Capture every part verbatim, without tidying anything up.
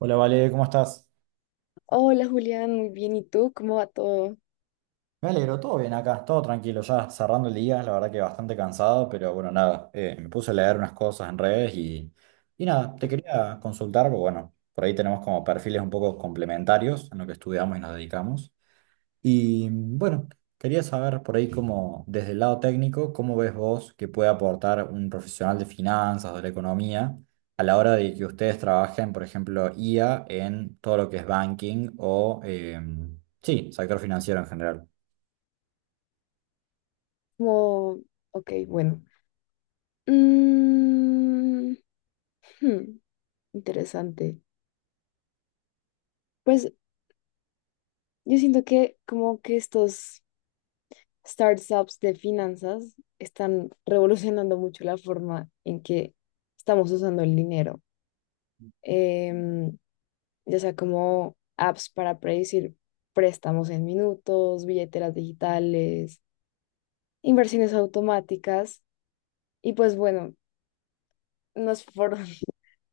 Hola, Vale, ¿cómo estás? Hola Julián, muy bien. ¿Y tú? ¿Cómo va todo? Me alegro, todo bien acá, todo tranquilo, ya cerrando el día, la verdad que bastante cansado, pero bueno, nada, eh, me puse a leer unas cosas en redes y, y nada, te quería consultar, porque bueno, por ahí tenemos como perfiles un poco complementarios en lo que estudiamos y nos dedicamos. Y mm, bueno, quería saber por ahí cómo, desde el lado técnico, cómo ves vos que puede aportar un profesional de finanzas, o de la economía, a la hora de que ustedes trabajen, por ejemplo, I A en todo lo que es banking o, em, sí, sector financiero en general. Como, ok, bueno. Mm, hmm, Interesante. Pues yo siento que como que estos startups de finanzas están revolucionando mucho la forma en que estamos usando el dinero. Em, ya sea como apps para predecir préstamos en minutos, billeteras digitales, inversiones automáticas. Y pues bueno, nos forjamos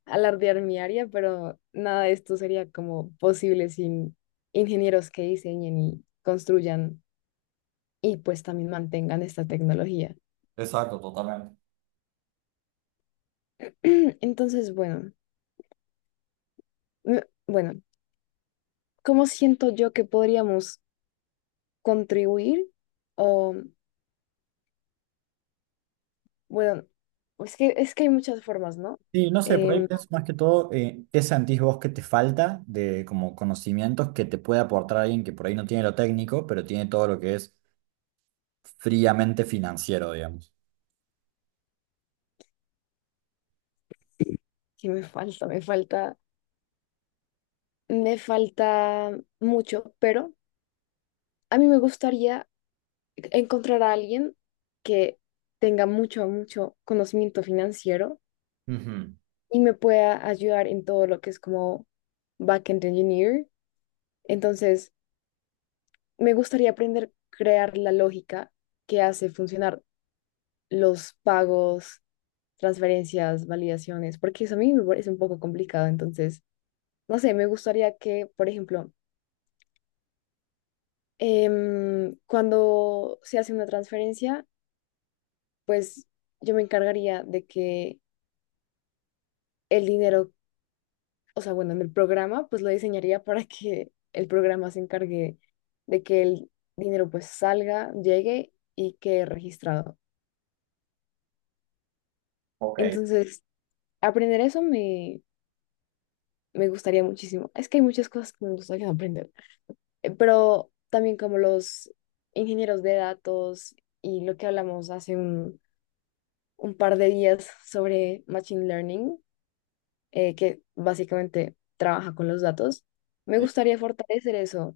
alardear mi área, pero nada de esto sería como posible sin ingenieros que diseñen y construyan y pues también mantengan esta tecnología. Exacto, totalmente. Entonces, bueno, me- bueno, ¿cómo siento yo que podríamos contribuir? O, bueno, es que, es que hay muchas formas, ¿no? Sí, no sé, por ahí Em, pienso más que todo, eh, ¿qué sentís vos que te falta de como conocimientos que te puede aportar alguien que por ahí no tiene lo técnico, pero tiene todo lo que es fríamente financiero, digamos? que me falta, me falta, me falta mucho, pero a mí me gustaría encontrar a alguien que tenga mucho, mucho conocimiento financiero Ujú. y me pueda ayudar en todo lo que es como backend engineer. Entonces, me gustaría aprender a crear la lógica que hace funcionar los pagos, transferencias, validaciones, porque eso a mí me parece un poco complicado. Entonces, no sé, me gustaría que, por ejemplo, em, cuando se hace una transferencia, pues yo me encargaría de que el dinero, o sea, bueno, en el programa, pues lo diseñaría para que el programa se encargue de que el dinero pues salga, llegue y quede registrado. Ok. Entonces, aprender eso me, me gustaría muchísimo. Es que hay muchas cosas que me gustaría aprender, Eh, pero también como los ingenieros de datos y lo que hablamos hace un, un par de días sobre Machine Learning, eh, que básicamente trabaja con los datos. Me gustaría fortalecer eso,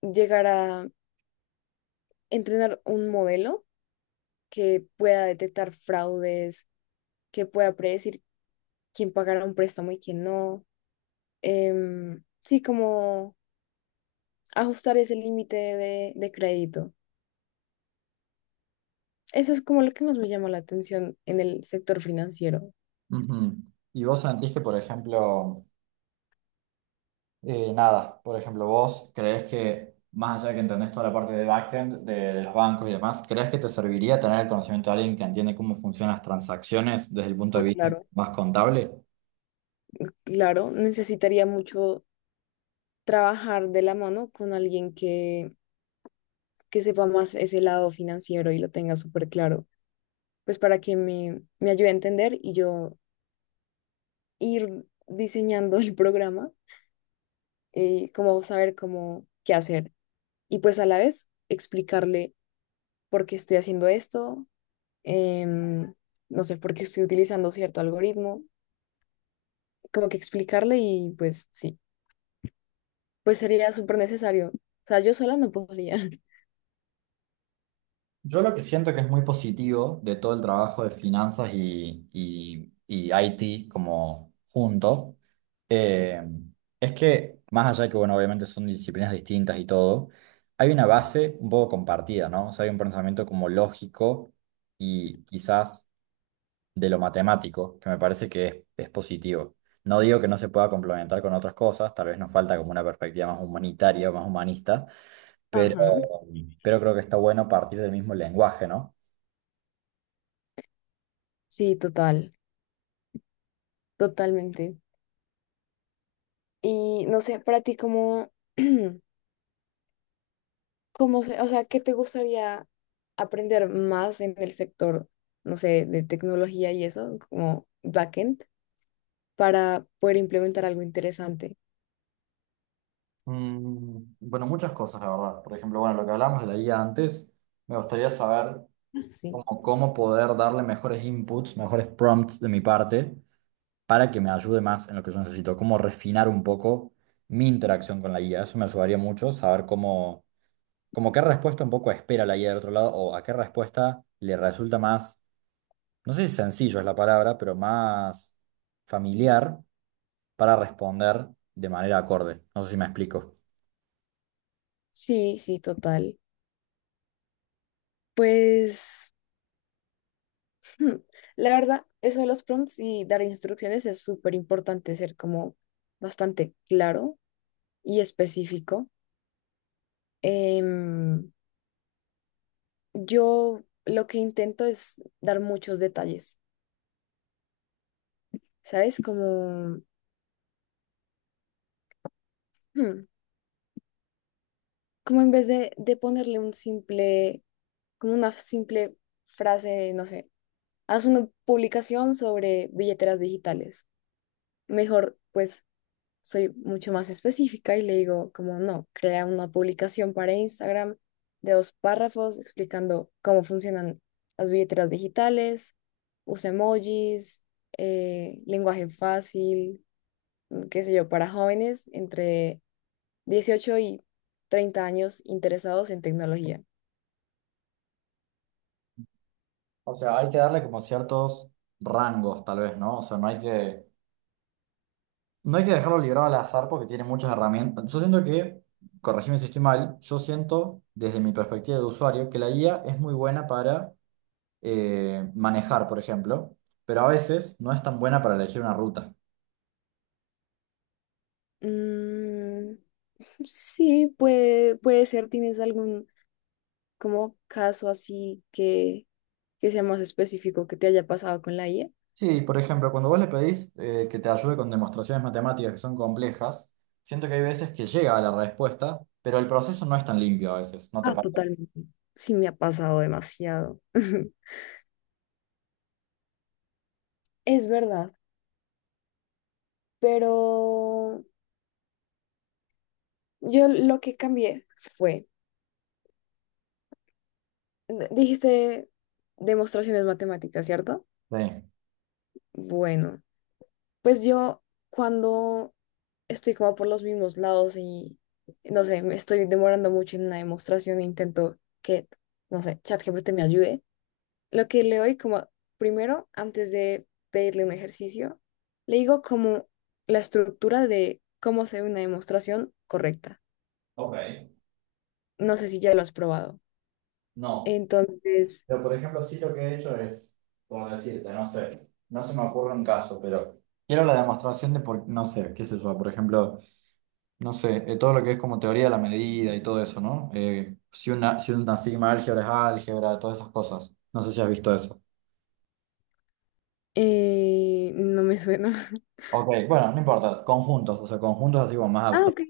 llegar a entrenar un modelo que pueda detectar fraudes, que pueda predecir quién pagará un préstamo y quién no. Em, sí, como ajustar ese límite de, de crédito. Eso es como lo que más me llama la atención en el sector financiero. Ujú. Y vos sentís que, por ejemplo, eh, nada, por ejemplo, vos creés que, más allá de que entendés toda la parte de backend, de, de los bancos y demás, ¿creés que te serviría tener el conocimiento de alguien que entiende cómo funcionan las transacciones desde el punto Ah, de vista claro. más contable? Claro, necesitaría mucho trabajar de la mano con alguien que, que sepa más ese lado financiero y lo tenga súper claro, pues para que me, me ayude a entender y yo ir diseñando el programa, eh, como saber cómo qué hacer y pues a la vez explicarle por qué estoy haciendo esto, em, no sé, por qué estoy utilizando cierto algoritmo, como que explicarle, y pues sí, pues sería súper necesario. O sea, yo sola no podría. Yo lo que siento que es muy positivo de todo el trabajo de finanzas y, y, y I T como junto, eh, es que más allá de que, bueno, obviamente son disciplinas distintas y todo, hay una base un poco compartida, ¿no? O sea, hay un pensamiento como lógico y quizás de lo matemático, que me parece que es, es positivo. No digo que no se pueda complementar con otras cosas, tal vez nos falta como una perspectiva más humanitaria o más humanista, pero, Ajá, pero creo que está bueno partir del mismo lenguaje, ¿no? sí, total, totalmente. Y no sé, para ti, ¿cómo, cómo se, o sea, qué te gustaría aprender más en el sector, no sé, de tecnología y eso, como backend, para poder implementar algo interesante? Mm, Bueno, muchas cosas, la verdad. Por ejemplo, bueno, lo que hablábamos de la guía antes, me gustaría saber Sí, cómo, cómo poder darle mejores inputs, mejores prompts de mi parte para que me ayude más en lo que yo necesito, cómo refinar un poco mi interacción con la guía. Eso me ayudaría mucho, saber cómo, como qué respuesta un poco espera la guía del otro lado o a qué respuesta le resulta más, no sé si sencillo es la palabra, pero más familiar para responder de manera acorde. No sé si me explico. sí, sí, total. Pues, hmm, la verdad, eso de los prompts y dar instrucciones es súper importante, ser como bastante claro y específico. Em, yo lo que intento es dar muchos detalles, ¿sabes? Como, hmm, como en vez de, de ponerle un simple, como una simple frase, no sé, haz una publicación sobre billeteras digitales, mejor pues soy mucho más específica y le digo como, no, crea una publicación para Instagram de dos párrafos explicando cómo funcionan las billeteras digitales, usa emojis, eh, lenguaje fácil, qué sé yo, para jóvenes entre dieciocho y treinta años interesados en tecnología. O sea, hay que darle como ciertos rangos, tal vez, ¿no? O sea, no hay que, no hay que dejarlo librado al azar porque tiene muchas herramientas. Yo siento que, corregime si estoy mal, yo siento, desde mi perspectiva de usuario, que la I A es muy buena para eh, manejar, por ejemplo, pero a veces no es tan buena para elegir una ruta. Mm, sí, puede, puede ser. ¿Tienes algún como caso así que, que sea más específico que te haya pasado con la I A? Sí, por ejemplo, cuando vos le pedís eh, que te ayude con demostraciones matemáticas que son complejas, siento que hay veces que llega a la respuesta, pero el proceso no es tan limpio a veces, ¿no te Ah, parece? totalmente. Sí, me ha pasado demasiado. Es verdad, pero yo lo que cambié fue, d- dijiste demostraciones matemáticas, ¿cierto? Sí. Bueno, pues yo cuando estoy como por los mismos lados y no sé, me estoy demorando mucho en una demostración, intento que, no sé, ChatGPT me ayude. Lo que le doy como primero, antes de pedirle un ejercicio, le digo como la estructura de cómo hacer una demostración correcta. Ok. No sé si ya lo has probado. No. Entonces, Pero, por ejemplo, sí lo que he hecho es, por decirte, no sé, no se me ocurre un caso, pero quiero la demostración de por, no sé, qué sé yo, por ejemplo, no sé, eh, todo lo que es como teoría de la medida y todo eso, ¿no? Eh, si una, si una sigma álgebra es álgebra, todas esas cosas. No sé si has visto eso. eh, no me suena. Ok, bueno, no importa, conjuntos, o sea, conjuntos así como más Ah, ok, abstractos,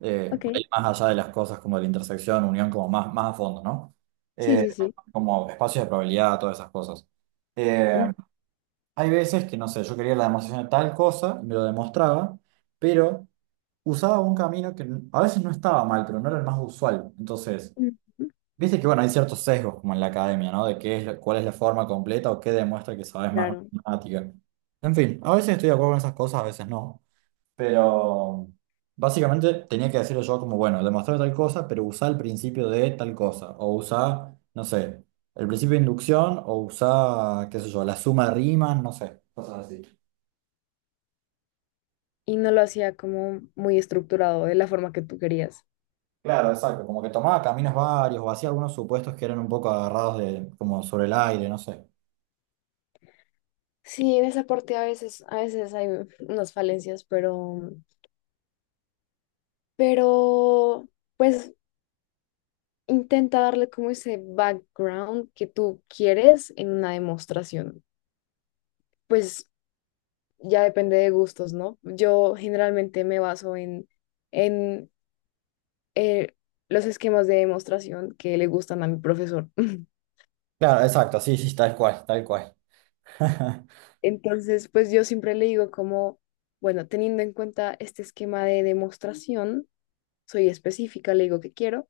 eh, ok. por ahí más allá de las cosas como de la intersección, unión, como más, más a fondo, ¿no? Sí, Eh, sí, sí. como espacios de probabilidad, todas esas cosas. Eh, Mm, Hay veces que, no sé, yo quería la demostración de tal cosa, y me lo demostraba, pero usaba un camino que n- a veces no estaba mal, pero no era el más usual. Entonces, mm, mm, viste que, bueno, hay ciertos sesgos como en la academia, ¿no? De qué es, la- cuál es la forma completa o qué demuestra que sabes más claro. matemática. En fin, a veces estoy de acuerdo con esas cosas, a veces no. Pero básicamente tenía que decirlo yo como, bueno, demostrar tal cosa, pero usá el principio de tal cosa. O usá, no sé, el principio de inducción o usá, qué sé yo, la suma de rimas, no sé. Cosas así. Y no lo hacía como muy estructurado, de la forma que tú querías. Claro, exacto, como que tomaba caminos varios o hacía algunos supuestos que eran un poco agarrados de, como sobre el aire, no sé. Sí, en esa parte a veces, a veces hay unas falencias, pero, pero, pues intenta darle como ese background que tú quieres en una demostración. Pues ya depende de gustos, ¿no? Yo generalmente me baso en, en eh, los esquemas de demostración que le gustan a mi profesor. Claro, exacto, sí, sí, tal cual, tal cual. Entonces, pues yo siempre le digo como, bueno, teniendo en cuenta este esquema de demostración, soy específica, le digo que quiero,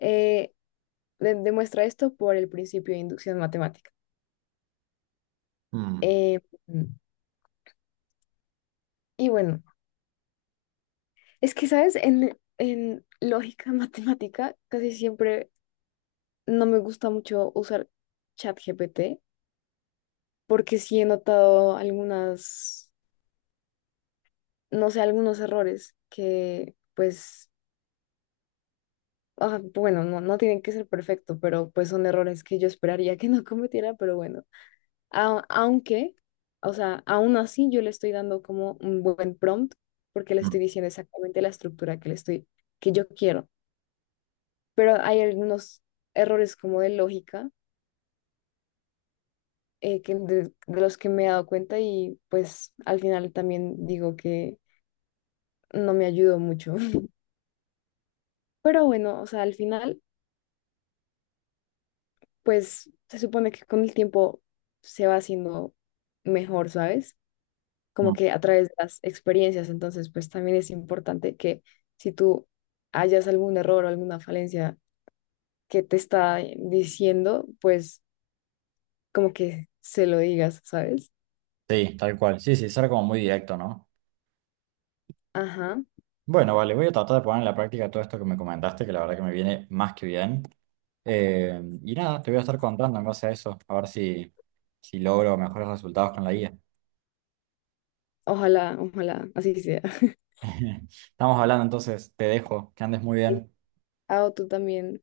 eh, de- demuestra esto por el principio de inducción matemática. Mm, Eh, y bueno. Es que, ¿sabes? En, en lógica matemática casi siempre no me gusta mucho usar ChatGPT, porque sí he notado algunas, no sé, algunos errores que pues, ah, bueno, no, no tienen que ser perfecto, pero pues son errores que yo esperaría que no cometiera, pero bueno, A- aunque, o sea, aún así yo le estoy dando como un buen prompt porque le mm, estoy diciendo exactamente la estructura que le estoy, que yo quiero, pero hay algunos errores como de lógica, eh, que de, de los que me he dado cuenta, y pues al final también digo que no me ayudó mucho. Pero bueno, o sea, al final pues se supone que con el tiempo se va haciendo mejor, ¿sabes? Como mm. que a través de las experiencias. Entonces pues también es importante que si tú hallas algún error o alguna falencia que te está diciendo, pues como que se lo digas, ¿sabes? Sí, tal cual, sí, sí, ser como muy directo, ¿no? Ajá, Bueno, vale, voy a tratar de poner en la práctica todo esto que me comentaste, que la verdad que me viene más que bien. Eh, y nada, te voy a estar contando en base a eso, a ver si, si logro mejores resultados con la guía. ojalá, ojalá, así sea. Estamos hablando entonces, te dejo, que andes muy bien. Ah, o tú también.